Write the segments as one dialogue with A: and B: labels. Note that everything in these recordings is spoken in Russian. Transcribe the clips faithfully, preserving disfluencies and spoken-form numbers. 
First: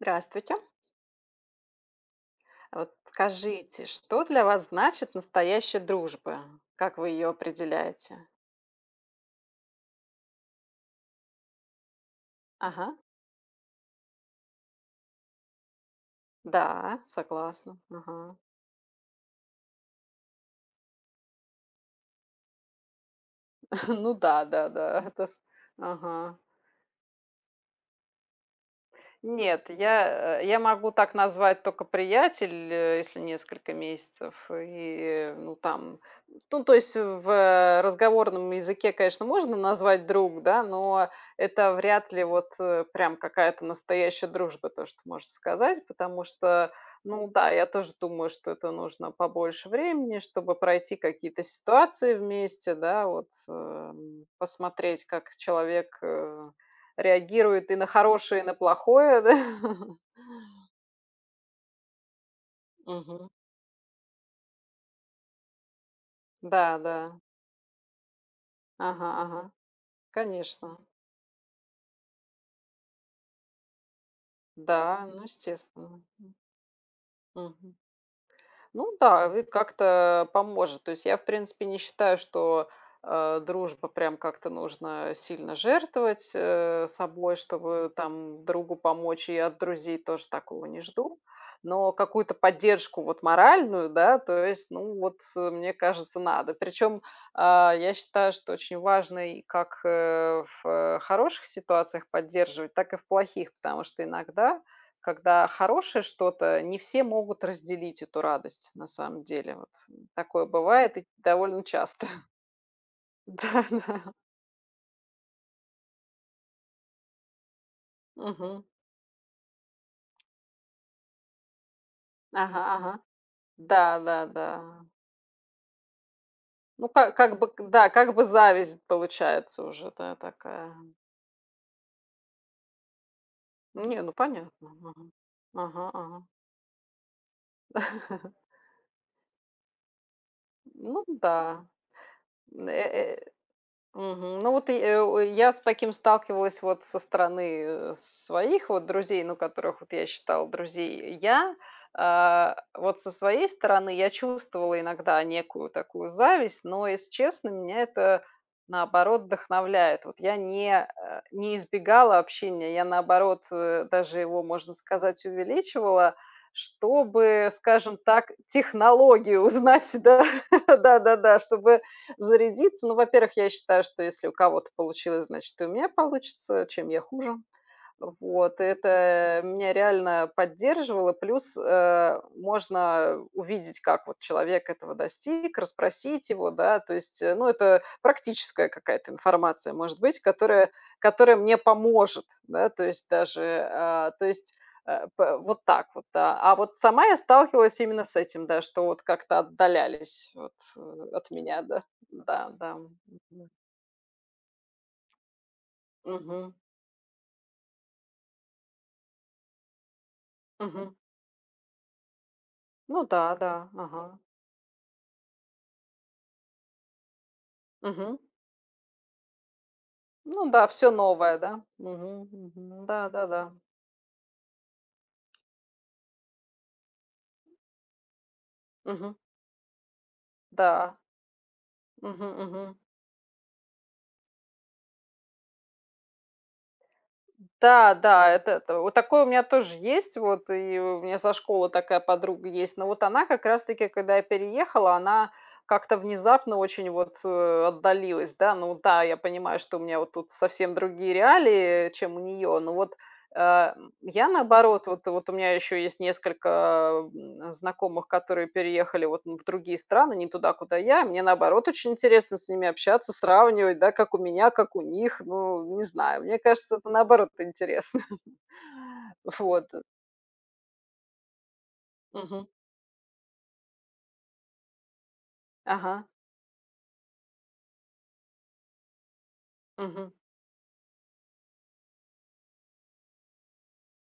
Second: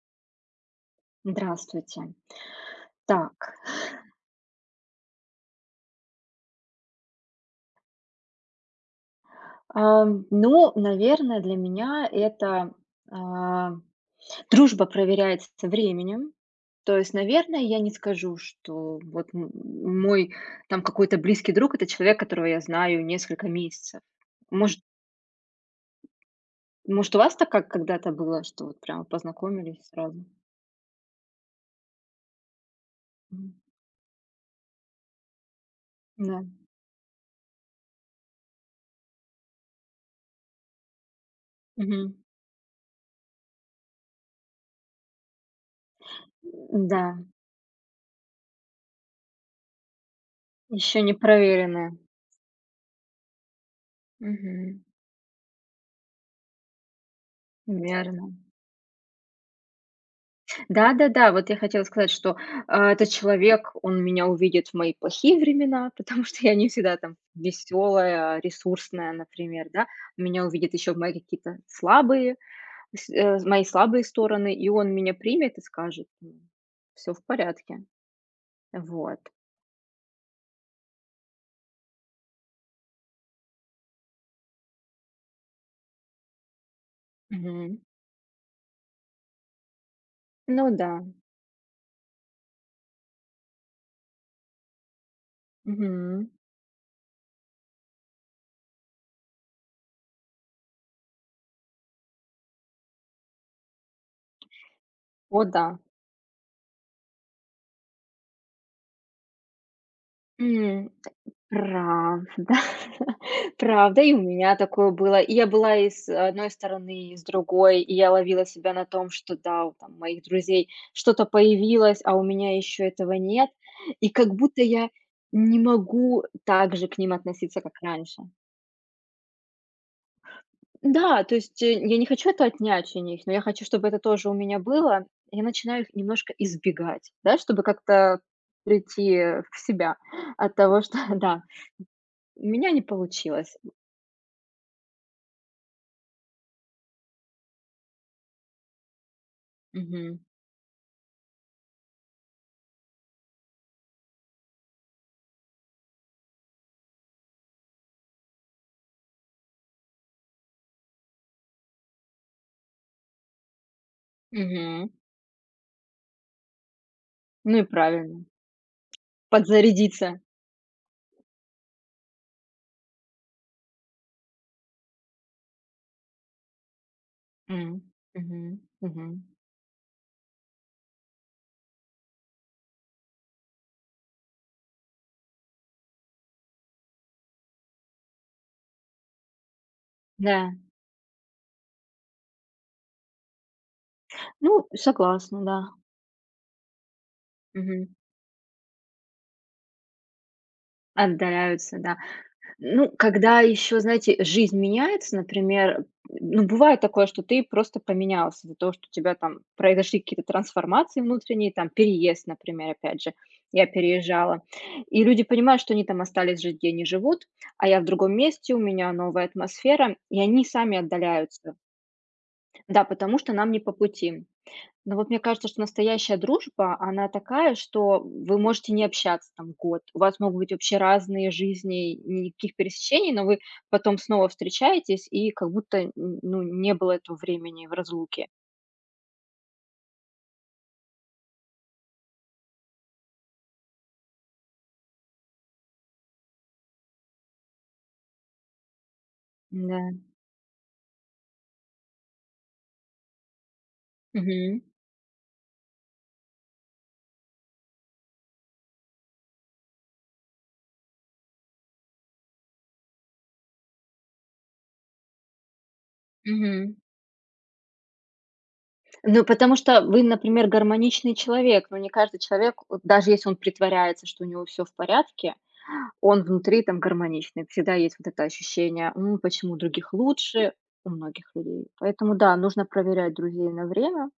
A: Здравствуйте!
B: Здравствуйте!
A: А вот
B: Так.
A: скажите, что для вас значит настоящая дружба? Как вы её определяете?
B: Ам, ну, наверное, для меня это,
A: Ага.
B: а, дружба проверяется временем. То
A: Да,
B: есть, наверное,
A: согласна.
B: я не
A: Ага.
B: скажу, что вот м мой там какой-то близкий друг- это человек, которого я знаю несколько месяцев.
A: Ну да да
B: Может
A: да. Это с Ага.
B: может, у вас так, как когда-то было, что вот прямо
A: Нет,
B: познакомились сразу?
A: я, э я могу так назвать только приятеля, если
B: М.
A: несколько месяцев и, ну, там.
B: М-да.
A: Ну, то есть в, э, разговорном языке, конечно, можно назвать "друг", да, но это вряд
B: Мгм.
A: ли вот, э, прям какая-то настоящая дружба, то, что можно сказать, потому что,
B: М-да.
A: ну да, я тоже думаю, что это нужно побольше времени, чтобы пройти
B: Ещё
A: какие-то
B: непроверенная.
A: ситуации вместе, да, вот, эм,
B: Мгм.
A: посмотреть, как человек, э, реагирует и на
B: Верно.
A: хорошее, и на плохое, да.
B: Да-да-да, вот я хотела сказать, что, а, этот
A: Мгм.
B: человек, он меня увидит в мои плохие времена, потому что я не
A: Да,
B: всегда, там,
A: да.
B: весёлая,
A: Ага,
B: ресурсная,
A: ага,
B: например, да. Меня увидит
A: конечно.
B: ещё в мои какие-то слабые с э з мои слабые стороны, и он
A: Да,
B: меня
A: ну,
B: примет и
A: естественно,
B: скажет:
A: м.
B: "Ну, всё в
A: Мгм.
B: порядке". Э,
A: Ну
B: вот.
A: да, ну и как-то, а, поможет, то есть, я, в принципе, не считаю, что, а, дружба, прям как-то нужно сильно жертвовать, э, собой,
B: Мгм.
A: чтобы там другу помочь и от друзей тоже такого
B: Ну
A: не
B: да.
A: жду. Но какую-то поддержку, вот, моральную, да, то есть, ну, вот, э, мне кажется,
B: Мгм.
A: надо. Причём, а, я считаю, что очень важный как, э, в хороших ситуациях поддерживать, так и в плохих, потому что иногда,
B: О
A: когда
B: да.
A: хорошее что-то, не все могут разделить эту радость. На самом деле, вот, э, такое
B: М,
A: бывает и довольно часто.
B: правда правда,
A: Да-да.
B: и у меня такое было, и я была и с а с одной стороны, и с другой, и я ловила
A: Мгм.
B: себя на том, что да, вот там у моих друзей что-то появилось, а у меня
A: Ага,
B: ещё
A: ага.
B: этого нет,
A: Да,
B: и
A: да,
B: как будто
A: да.
B: я не могу, э, так же
A: Ну,
B: к ним
A: как как бы
B: относиться,
A: к
B: как
A: да, как
B: раньше.
A: бы зависть получается уже, да, такая.
B: Да, то есть, э, я не хочу это отнять у них, но я хочу, чтобы это
A: Не, ну,
B: тоже у меня
A: понятно. Ага.
B: было, и я начинаю
A: Ага.
B: их
A: Ага.
B: немножко избегать, да, чтобы как-то прийти, э, в себя от
A: М,
B: того, что,
A: ну
B: да,
A: да.
B: у
A: Н,
B: меня
A: э,
B: не
A: э
B: получилось.
A: Мгм. Ну вот и, э, у, я с таким сталкивалась, вот, со стороны, э, с своих вот друзей, ну которых, вот, я
B: Мгм.
A: считала друзей, я, а, вот, со своей стороны я чувствовала иногда некую такую зависть, но, если честно, меня это наоборот вдохновляет. Вот я не а, не избегала общения, я наоборот, э, даже его, можно
B: Мгм.
A: сказать, увеличивала, чтобы,
B: Ну и
A: скажем
B: правильно.
A: так, технологию узнать.
B: Подзарядиться.
A: Да, да-да-да, чтобы зарядиться. Ну, во-первых, я считаю, что если у кого-то получилось, значит, и у меня получится. Чем я хуже?
B: М, мгм,
A: Вот, и
B: мгм.
A: это меня реально поддерживало. Плюс, э, можно, э, увидеть, как, вот, человек этого достиг, расспросить его, да. То есть, э, ну это практическая какая-то информация может быть,
B: Да.
A: которая которая мне поможет, да. То есть даже, а, то есть,
B: Ну,
A: а, пэ
B: согласна, да.
A: вот так вот, да. А вот сама я сталкивалась
B: Мгм.
A: именно с этим, да, что вот как-то отдалялись, вот, э, от меня,
B: Отдаляются,
A: да,
B: да.
A: да, да,
B: Ну,
A: м.
B: когда
A: Мгм.
B: ещё, знаете, э, жизнь меняется, например, м, м, ну,
A: Мгм.
B: бывает такое, что ты просто поменялся из-за того, что у тебя там произошли какие-то
A: Мгм.
B: трансформации внутренние, там, переезд, например, опять
A: Ну
B: же,
A: да,
B: я
A: да. Ага.
B: переезжала. И люди понимают, что они там остались жить, где они живут, а я в другом
A: Мгм.
B: месте, у меня новая атмосфера, и они
A: Ну да,
B: сами
A: всё новое,
B: отдаляются.
A: да. Мгм.
B: Да,
A: Мгм.
B: потому что нам
A: Да-да-да.
B: не по пути. Но вот мне кажется, что настоящая дружба она такая, что, м, вы можете не
A: Мгм.
B: общаться там год, у вас могут быть вообще
A: Да.
B: разные жизни, и
A: Мгм.
B: никаких
A: Мгм.
B: пересечений, но вы потом снова встречаетесь и как будто н н ну не было этого времени в разлуке.
A: Да-да, это это вот такое у меня тоже есть, вот, и у меня со школы такая подруга есть, но вот она как раз таки, когда я переехала, она как-то внезапно очень, вот, э, отдалилась, да. Ну да, я понимаю, что у
B: Н-да.
A: меня вот тут совсем другие реалии, чем у неё, но вот, э, я,
B: Мгм.
A: наоборот, вот вот у меня ещё есть несколько, м, знакомых, которые переехали, вот, ну в другие страны, не туда, куда я. Мне, наоборот, очень интересно с ними общаться, сравнивать, да, как у меня, как у них. Ну, не знаю, мне
B: Мгм.
A: кажется, это, наоборот, интересно.
B: Ну, потому
A: Вот.
B: что, э, вы, например, гармоничный человек, но не каждый
A: Мгм.
B: человек, вот даже если он притворяется, что у него всё в порядке,
A: Ага.
B: он внутри там гармоничный, всегда есть вот это ощущение: ну, почему у других
A: Мгм.
B: лучше- у многих людей. Поэтому, да, нужно проверять друзей на время,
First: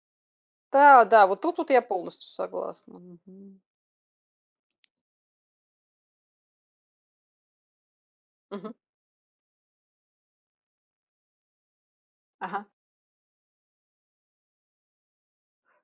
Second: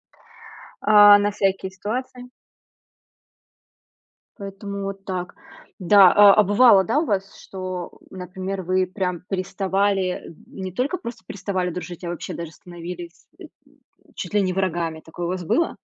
B: а,
A: Да-да,
B: на
A: вот тут вот
B: всякие
A: я
B: ситуации.
A: полностью согласна. Мгм.
B: Поэтому вот так. Да, а а бывало, да, у вас, что, например,
A: Мгм.
B: вы прям переставали, эм, не только просто переставали дружить, а вообще даже
A: Ага.
B: становились, э, чуть ли не врагами, такое у вас было?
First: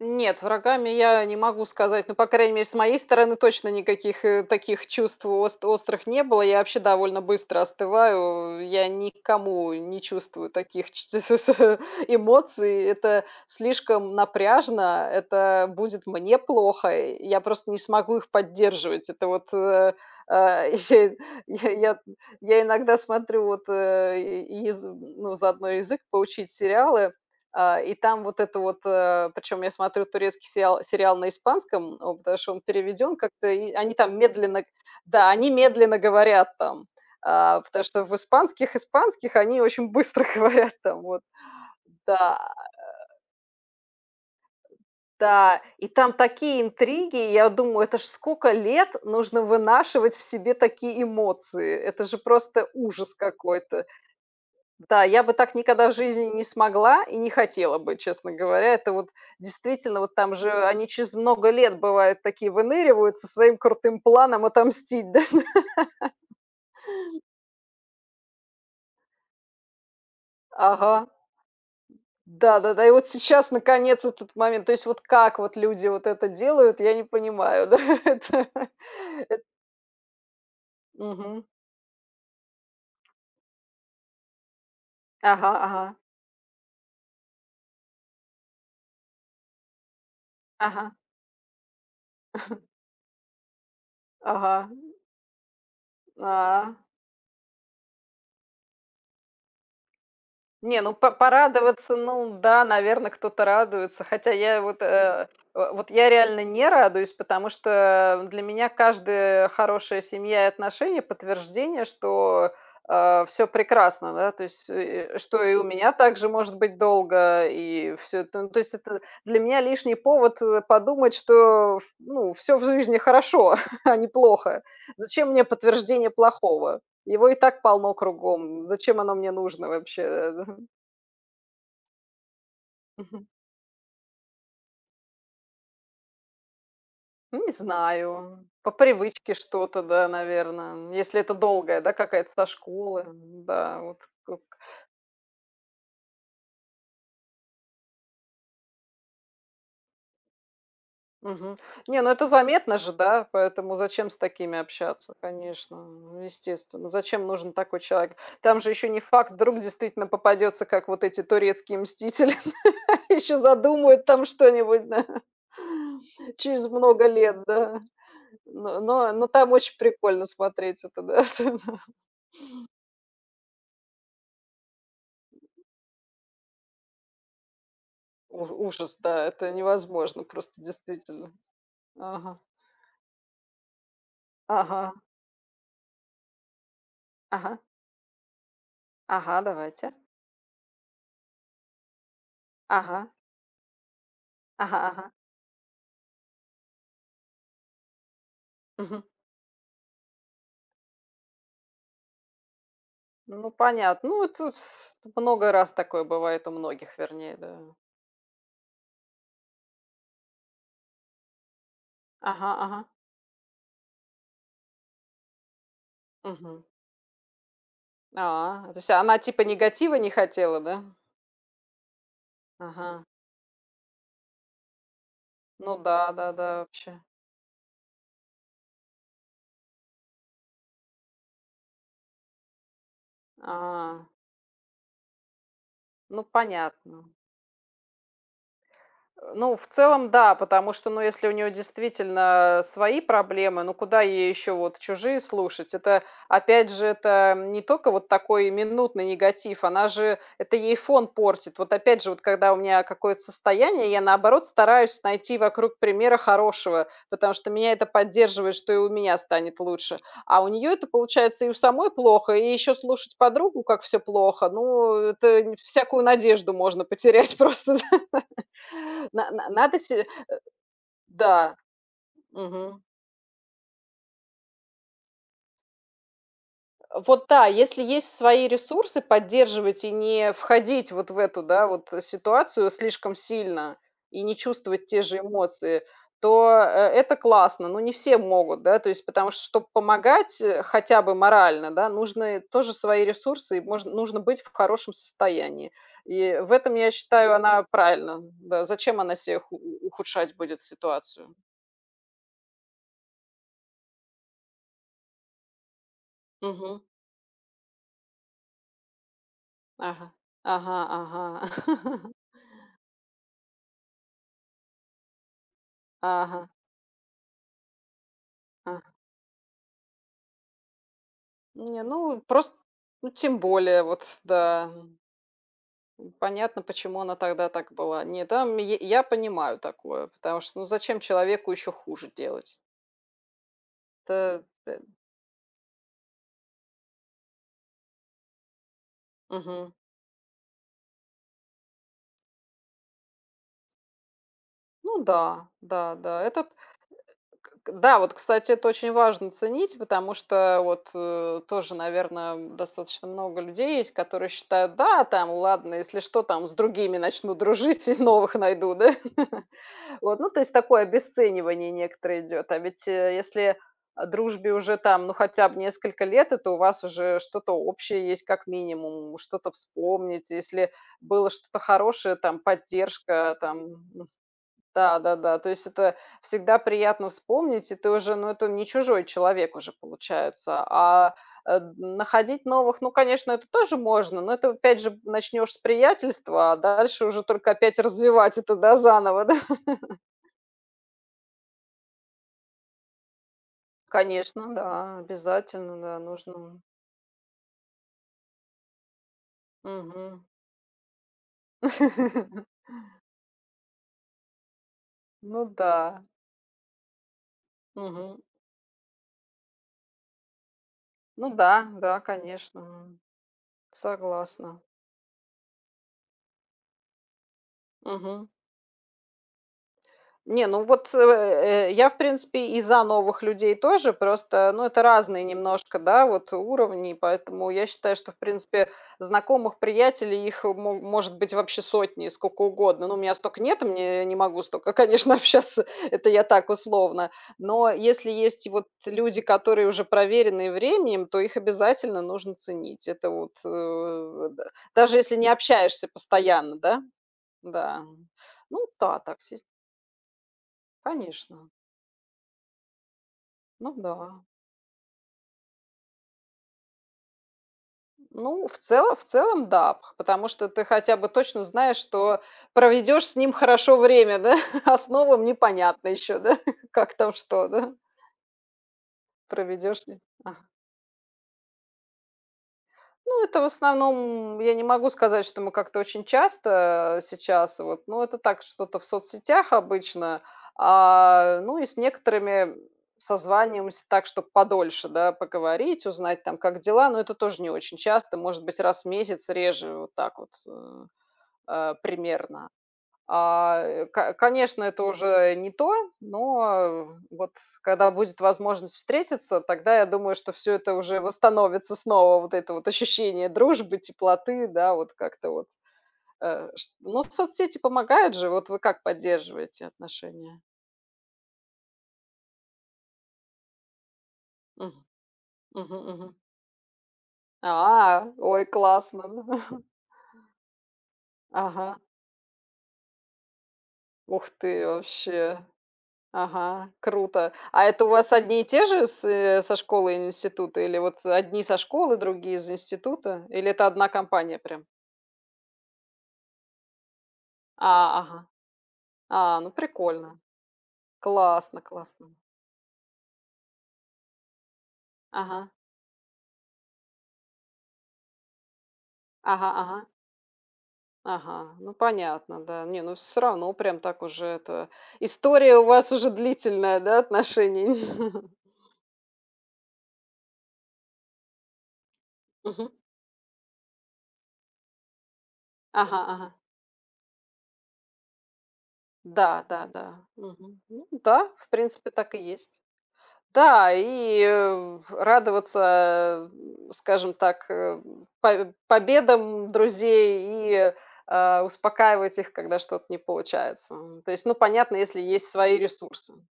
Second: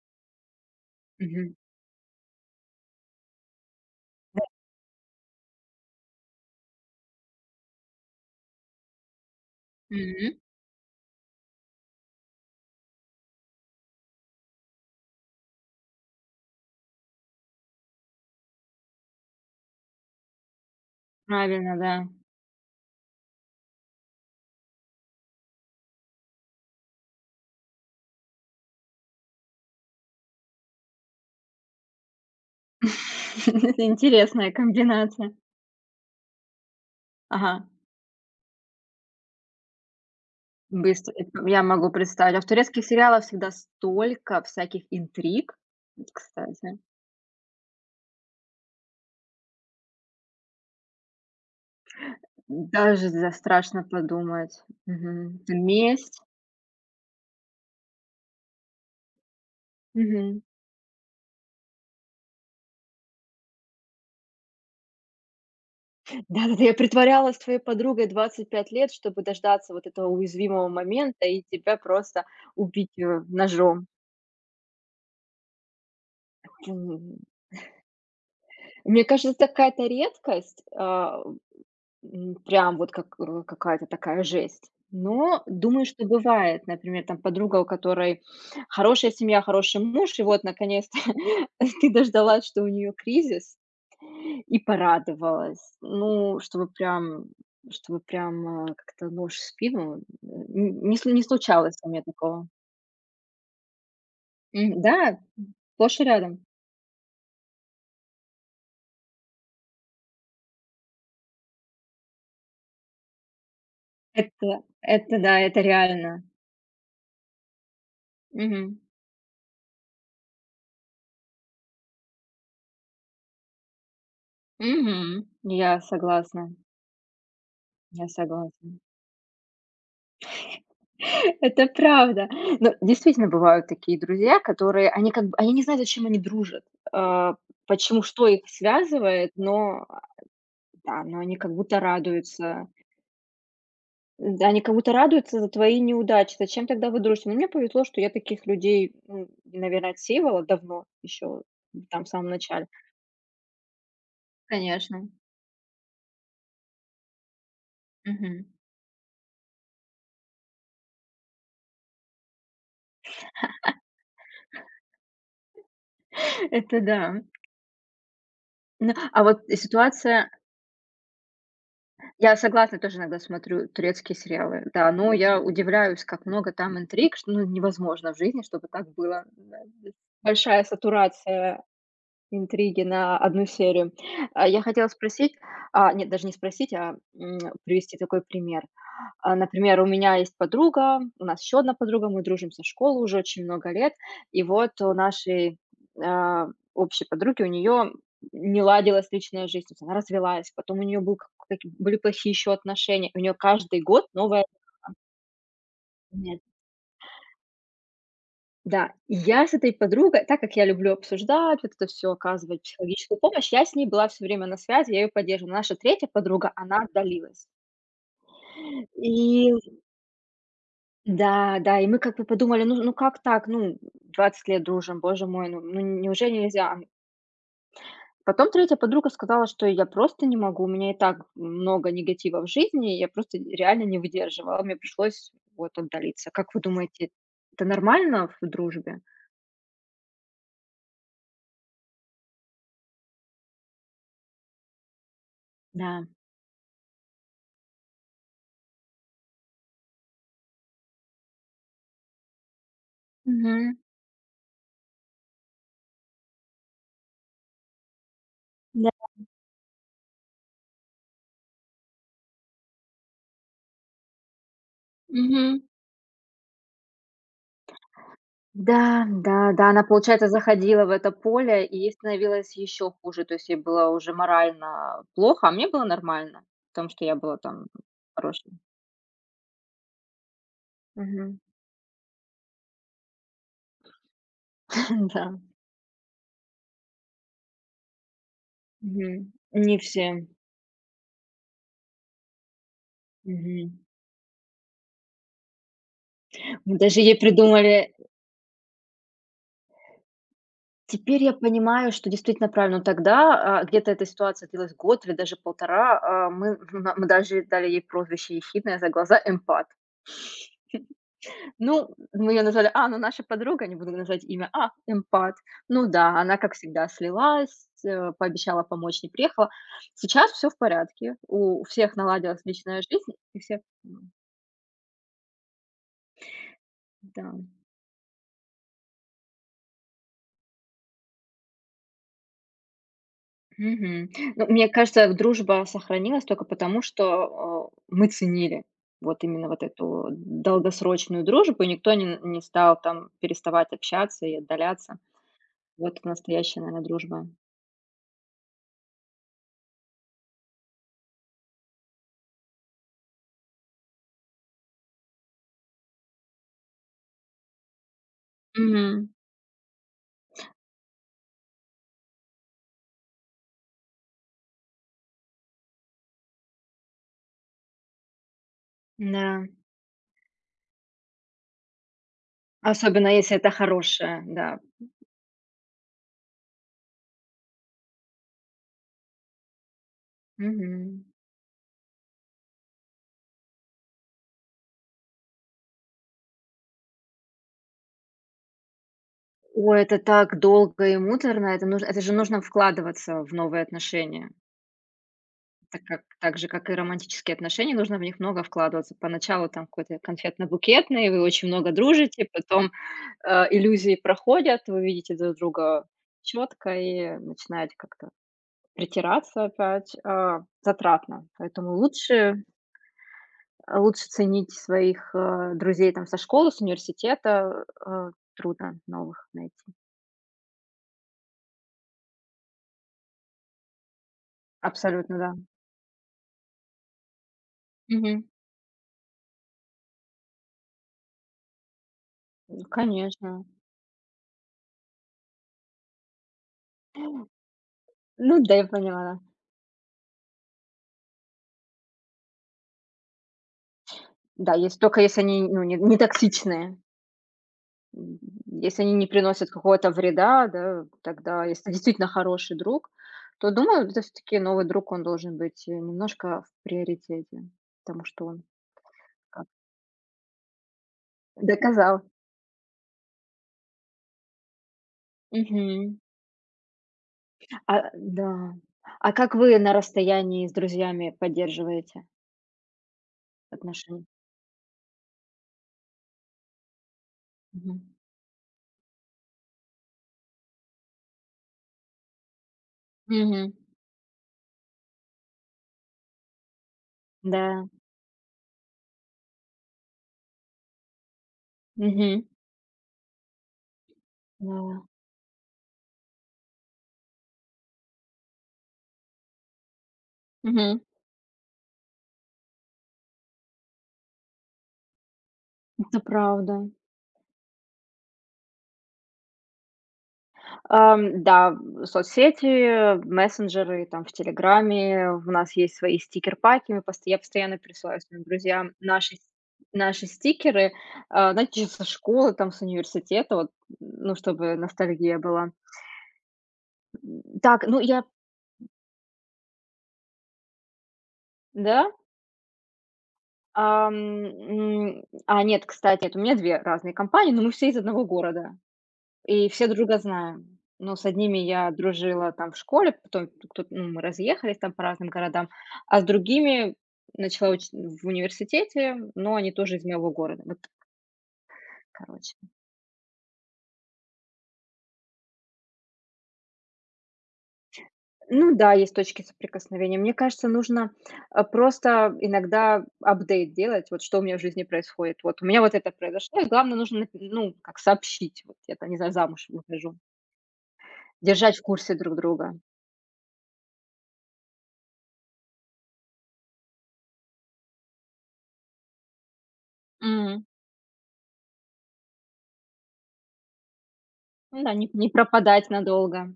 A: Нет, врагами я не
B: Мгм.
A: могу сказать, но, по крайней мере, с моей стороны точно никаких,
B: Да.
A: э, таких чувств ост острых не было. Я вообще довольно быстро остываю, я ни к кому не
B: М.
A: чувствую таких ч ч с с эмоций, это слишком напряжно, это будет мне плохо, и я просто не смогу их поддерживать. Это вот, э, а я
B: Правильно,
A: я
B: да.
A: я иногда смотрю, вот, э, й ез ну, заодно язык поучить, сериалы, а, и там вот это вот, э. Причём я смотрю турецкий сериал сериал на испанском. О, потому что он переведён как-то, и
B: Это
A: они там
B: интересная
A: медленно да,
B: комбинация.
A: они медленно говорят там, а,
B: Ага.
A: потому что в испанских испанских они очень быстро говорят там.
B: Быстро,
A: Вот,
B: это я могу представить.
A: да,
B: А в
A: э.
B: турецких сериалах всегда столько всяких интриг,
A: Да и
B: м,
A: там такие
B: кстати.
A: интриги, и я думаю, это ж скока лет нужно вынашивать в себе такие эмоции! Это же просто
B: Даже
A: ужас
B: за страшно
A: какой-то!
B: подумать,
A: Да, я бы
B: мгм. Это
A: так никогда в
B: месть.
A: жизни не смогла и не хотела бы, честно говоря. Это вот действительно вот, там
B: Мгм.
A: же они через много лет, бывает, такие выныривают со своим крутым планом отомстить, да.
B: Да-да-да. Я притворялась твоей подругой двадцать пять лет, чтобы дождаться вот этого уязвимого
A: Ага.
B: момента и тебя просто
A: Да-да-да.
B: убить,
A: И вот
B: э,
A: сейчас,
B: ножом.
A: наконец, этот момент. То есть вот как вот люди вот это
B: Это
A: делают, я
B: ню
A: не
B: ни.
A: понимаю, да, это.
B: Мне кажется,
A: Эт
B: какая-то редкость, а в
A: Мгм.
B: м прям вот как, э, какая-то такая жесть, но
A: Ага
B: думаю,
A: ага.
B: что бывает, например, там подруга, у которой хорошая семья, хороший муж, и вот
A: Ага.
B: наконец-то ты дождалась, что у неё кризис, и
A: Ага, м.
B: порадовалась. Ну, чтобы
A: А.
B: прям, чтобы прям, э, как-то нож в спину,
A: Не,
B: н
A: ну,
B: не слы
A: поп
B: не случалось у
A: порадоваться,
B: меня
A: ну
B: такого.
A: да, наверно, кто-то радуется. Хотя я вот,
B: Мгм, да,
A: э, в вот
B: сплошь и
A: я
B: рядом.
A: реально не радуюсь, потому что, э, в для меня каждая, э, хорошая семья и отношения- подтверждение, что, э, всё прекрасно, да, то
B: Это
A: есть, э,
B: это
A: э,
B: да,
A: что и
B: это
A: у меня
B: реально.
A: также может быть долго, и всё это. Ну, то есть,
B: Мгм.
A: это для меня лишний повод, э, подумать, что, ф ну, всё в жизни хорошо, а не плохо.
B: Мгм,
A: Зачем мне
B: я
A: подтверждение
B: согласна.
A: плохого? Его и так полно
B: Я
A: кругом.
B: согласна.
A: Зачем оно мне нужно вообще, э, да?
B: Это правда. Ну,
A: Мгм.
B: действительно бывают такие друзья, которые они, как бы, они не знают, зачем они дружат. А
A: Ну, не
B: почему что их
A: знаю, по
B: связывает,
A: привычке что-то,
B: но, э,
A: да, наверно, м,
B: да.
A: если
B: Но
A: это
B: они как
A: долгая,
B: будто
A: да, какая-то со
B: радуются.
A: школы, м-да, вот
B: Да,
A: как.
B: они как будто радуются за твои неудачи, зачем тогда вы дружите? Но мне повезло, что я таких людей, м, наверно, отсеивала давно, ещё,
A: Мгм,
B: м,
A: не,
B: там в
A: ну, это
B: самом начале.
A: заметно же, да, поэтому зачем с такими
B: Конечно.
A: общаться, конечно, э, естественно. Зачем нужен такой человек?
B: Мгм.
A: Там же ещё не факт, вдруг действительно попадётся как вот эти турецкие мстители, ещё задумают там что-нибудь, да. Через
B: Это
A: много
B: да.
A: лет, да, но
B: Н а
A: но
B: а,
A: но
B: вот,
A: там
B: э,
A: очень прикольно
B: ситуация.
A: смотреть это, да, это, да.
B: Я согласна, тоже иногда смотрю турецкие сериалы, да. Но я удивляюсь, как много там интриг, что, ну, невозможно в жизни,
A: О, ф
B: чтобы так
A: ужас,
B: было,
A: да, это
B: да д
A: невозможно просто
B: Большая
A: действительно,
B: сатурация
A: ага.
B: интриги на одну серию. А, я хотела
A: Ага.
B: спросить, а, нет, даже не спросить, а, м,
A: Ага.
B: привести такой пример. А,
A: Ага,
B: например, у
A: давайте.
B: меня есть подруга, у нас еще одна подруга, мы дружим со школы
A: Ага.
B: уже очень много лет, и вот
A: Ага
B: у
A: ага.
B: нашей, а, общей подруги, у нее не
A: Мгм.
B: ладилась личная жизнь. То есть она развелась, потом у нее был как к каки были плохие еще отношения, и у нее
A: Ну,
B: каждый год
A: понятно, ну, вот
B: новая
A: тут
B: эха.
A: с тут много раз такое
B: Нет.
A: бывает у многих, вернее, да.
B: Да, я с этой подругой, так как я люблю обсуждать, вот это всё,
A: Ага
B: оказывать
A: ага.
B: человеческую помощь, я с ней была всё время на связи, я её поддерживала. Но наша третья подруга,
A: Мгм.
B: она отдалилась.
A: А, то есть она, типа,
B: И.
A: негатива не хотела, да?
B: Да-да, и мы, как бы, подумали: "Ну ну,
A: Ага.
B: как так?" Ну, м двадцать лет дружим, боже мой, ну,
A: Ну
B: нь
A: да, да
B: неужели
A: да,
B: нельзя, ам
A: вообще.
B: Потом третья подруга сказала: "Я просто не могу, у меня и так много негатива в жизни, я просто реально не
A: А.
B: выдерживала, мне пришлось вот
A: Ну,
B: отдалиться". Как вы думаете,
A: понятно.
B: это нормально в дружбе?
A: Э, ну, в целом, да. Потому что, ну, если у неё действительно, э, свои проблемы, ну, куда ей ещё вот чужие слушать? Это,
B: Да.
A: опять же, это, м, не тока вот такой минутный негатив, она же это ей фон портит. Вот, опять же, вот когда у меня, э, какое-то
B: Мгм.
A: состояние, я наоборот стараюсь найти вокруг примера хорошего, потому что меня это поддерживает, что и у
B: Да,
A: меня
B: м.
A: станет лучше. А у неё это получается: и у самой плохо, и ещё слушать подругу, как всё плохо. Ну, это, нь
B: Мгм.
A: всякую надежду можно потерять просто, да.
B: Да,
A: На на
B: да, да,
A: надо
B: она,
A: се э,
B: получается, заходила в это
A: да,
B: поле, и ей становилось
A: мгм.
B: ещё хуже, то есть ей было уже морально плохо, а мне было нормально в том, что я
A: Вот,
B: была
A: да,
B: там
A: если есть свои
B: хорошей.
A: ресурсы поддерживать и не входить вот в
B: Мгм.
A: эту, да, вот, ситуацию слишком сильно и не чувствовать те же
B: Н-да.
A: эмоции, то, э, это классно, но не все могут, да. То есть потому
B: Мгм,
A: что, чтоб
B: не все.
A: помогать, э, хотя бы морально, да, нужны тоже свои ресурсы, и
B: Мгм.
A: можно нужно быть в хорошем состоянии. И в этом,
B: Мы
A: я
B: даже ей
A: считаю, она
B: придумали, э
A: правильно. Да, зачем она се ху у у ухудшать будет
B: Теперь я
A: ситуацию?
B: понимаю, что действительно правильно, но тогда, а, где-то эта ситуация длилась год или даже полтора, э, мы в
A: Мгм.
B: на мы даже ей дали ей прозвище ехидное за глаза- эмпат.
A: Ага. Ага
B: Ну,
A: ага.
B: мы её назвали, а, ну наша подруга, не буду называть имя, а, эмпат. Ну да, она
A: Ага.
B: как всегда слилась э, пообещала
A: Аг
B: помочь, не приехала. Сейчас всё в порядке, у у
A: Не,
B: всех
A: ну,
B: наладилась
A: прост
B: личная
A: ну
B: жизнь
A: тем
B: и всех
A: более,
B: нам.
A: вот да. М, понятно, почему она
B: Да,
A: тогда
B: м.
A: так была. Нет, там й я понимаю такое, потому что, ну, зачем человеку ещё хуже делать?
B: Мгм.
A: Это
B: Ну, мне
A: пэ
B: кажется, в дружба сохранилась тока потому, что, а, мы ценили. Вот именно вот
A: Мгм.
B: эту долгосрочную дружбу, никто ни н не стал там переставать общаться и отдаляться.
A: Ну да, да,
B: Вот
A: да, этот э
B: настоящая, наверно, дружба.
A: к Да, вот, кстати, это очень важно- ценить. Потому что вот, э, тоже, наверно, м, достаточно много людей есть, которые считают: "Да, там, ладно, если что, там с другими начну дружить и новых найду, да".
B: Мгм.
A: Вот, ну, то есть, такое обесценивание некоторое идёт. А ведь, э, если, а, дружбе уже там, ну, хотя б несколько лет, это у вас уже что-то общее есть, как минимум,
B: М-да.
A: что-то вспомнить. Если было что-то хорошее, там
B: Особенно, если
A: поддержка
B: это
A: там, ну
B: хорошая, да.
A: Да-да-да, то есть это всегда приятно вспомнить, и ты уже, ну, это не чужой человек уже получается.
B: Мгм.
A: А д находить новых, ну, конечно, это тоже можно, но это опять же начнёшь с приятельства, а дальше уже только опять развивать это, да, заново, да.
B: Ой, это так долго и муторно, это нуж это же нужно вкладываться в новые отношения.
A: Конечно, да,
B: Так,
A: обязательно,
B: а
A: да,
B: к так же,
A: нужно.
B: как и романтические отношения, нужно в них много вкладываться. Поначалу там какой-то и
A: Мгм.
B: конфетно-букетный, вы очень много дружите, потом, а, иллюзии проходят, вы видите друг
A: Ну
B: друга
A: да.
B: чётко и начинаете как-то
A: Мгм.
B: притираться. Опять, а, затратно,
A: Ну да,
B: поэтому
A: да
B: лучше
A: конечно,
B: А лучше ценить
A: согласна.
B: своих, э, друзей там со школы, с университета, э, а,
A: Мгм.
B: трудно новых найти.
A: Не, ну вот, э, э, я, в принципе, и за новых людей тоже, просто, ну, это
B: Абсолютно,
A: разные
B: да.
A: немножко, да, вот уровни, и поэтому я считаю, что, в
B: Мгм.
A: принципе, знакомых, приятелей их мо может быть вообще сотни, скока
B: М,
A: угодно. Но у меня стока
B: конечно.
A: нет, мне, э, я не могу стока, конечно, общаться. Это я так условно,
B: О.
A: но если
B: Ну
A: есть
B: да,
A: вот
B: я поняла, да.
A: люди, которые уже проверенные временем, то их обязательно нужно ценить. Это вот, э, да,
B: Да, ес
A: даже
B: тока
A: если
B: если
A: не
B: они нь ну, не
A: общаешься
B: не
A: постоянно,
B: токсичные.
A: да. Да.
B: М, м, м,
A: Ну
B: если они
A: да,
B: не
A: так сес
B: приносят какого-то вреда, да, тогда,
A: Конечно.
B: если действительно хороший друг, то
A: Ну
B: думаю, да, то
A: да.
B: всё-таки новый друг, он должен быть, э, немножко в приоритете, потому что он
A: Ну, в цело в
B: как
A: целом, да. Пх потому что ты хотя бы точно знаешь,
B: Доказал.
A: что проведёшь с ним хорошо время, да. А с новым непонятно
B: Мгм.
A: ещё, да, как там что, да.
B: А, э, да. А как вы на
A: Проведёшь ли? Ага.
B: расстоянии с друзьями поддерживаете
A: Ну, это в
B: отноше
A: основном, я не могу сказать, что мы как-то очень часто, э, сейчас вот,
B: Мгм.
A: ну, это так, что-то в соцсетях обычно. А, ну и с некоторыми
B: Мгм.
A: созваниваемся так, чтоб подольше, да, поговорить, узнать там, как дела. Но это тоже не
B: Да.
A: очень часто, может быть, раз в месяц и реже, вот так вот, э, а,
B: Мгм.
A: примерно. Ай, ка конечно,
B: Да.
A: это уже и не то. Но, э, вот когда будет возможность встретиться, тогда я думаю, что всё это
B: Мгм.
A: уже восстановится снова, вот это вот ощущение дружбы, теплоты. Да, вот как-то вот,
B: Это
A: э,
B: правда.
A: шт ну, соцсети помогают же. Вот вы как поддерживаете отношения?
B: Ам, да, м соцсети, мессенджеры там в
A: Мгм.
B: "Телеграме", у нас
A: Мгм,
B: есть свои
A: мгм.
B: стикерпаки. Мы постоя я постоянно пересылаю
A: А,
B: своим
A: ой,
B: друзьям
A: классно,
B: наши сь
A: ну.
B: наши стикеры, а, знаете, ещё
A: Ага.
B: со школы, там с университета, вот, ну,
A: Ух
B: чтобы
A: ты,
B: ностальгия
A: вообще!
B: была.
A: Ага,
B: М,
A: круто!
B: так,
A: А
B: ну
A: это у
B: я
A: вас одни и те же с э со школы и нь института? Или вот, э, одни со
B: Да?
A: школы, другие из института? Или это одна
B: Ам,
A: компания прям?
B: м, а нет, кстати, это у меня две разные компании, но мы все из
A: А,
B: одного
A: ага.
B: города
A: А,
B: и
A: ну,
B: все друг друга
A: прикольно!
B: знаем. Но с одними
A: Классно
B: я
A: классно!
B: дружила там в школе, потом тук ту ну, мы разъехались там по разным городам.
A: Ага.
B: А с другими начала учить в университете, но
A: Ага
B: они тоже из
A: ага.
B: моего города, вот так.
A: Ага. Ну,
B: Короче.
A: понятно, да. Не, ну, всё равно прям так уже это история у вас уже длительная, да, отношений.
B: Ну да, есть точки соприкосновения. Мне кажется, нужно, а, просто
A: Мгм.
B: иногда апдейт делать, вот что у меня в жизни происходит. Вот у меня вот это
A: Ага ага.
B: произошло, и главное, нужно нап ну, как сообщить: "Вот я там не знаю,
A: Да,
B: замуж
A: да, да,
B: выхожу".
A: мгм, ну да, в
B: Держать в
A: принципе,
B: курсе
A: так
B: друг
A: и
B: друга.
A: есть. Да и, э, радоваться, эм, скажем так, эм, павь победам
B: М.
A: друзей и, э, успокаивать их, когда что-то не получается. М, то есть, ну
B: М-да,
A: понятно,
B: нип
A: если
B: не
A: есть свои
B: пропадать
A: ресурсы.
B: надолго.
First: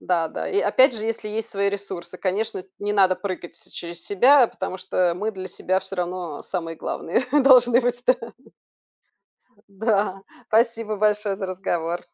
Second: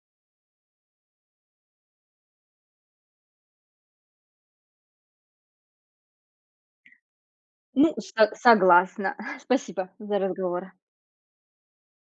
A: Да, да и опять же, если есть свои ресурсы, конечно, эт не надо прыгать через себя, потому что мы для себя всё равно самые главные должны
B: Ну,
A: быть, да.
B: сог согласна, спасибо за
A: Да.
B: разговор.
A: Спасибо большое за разговор.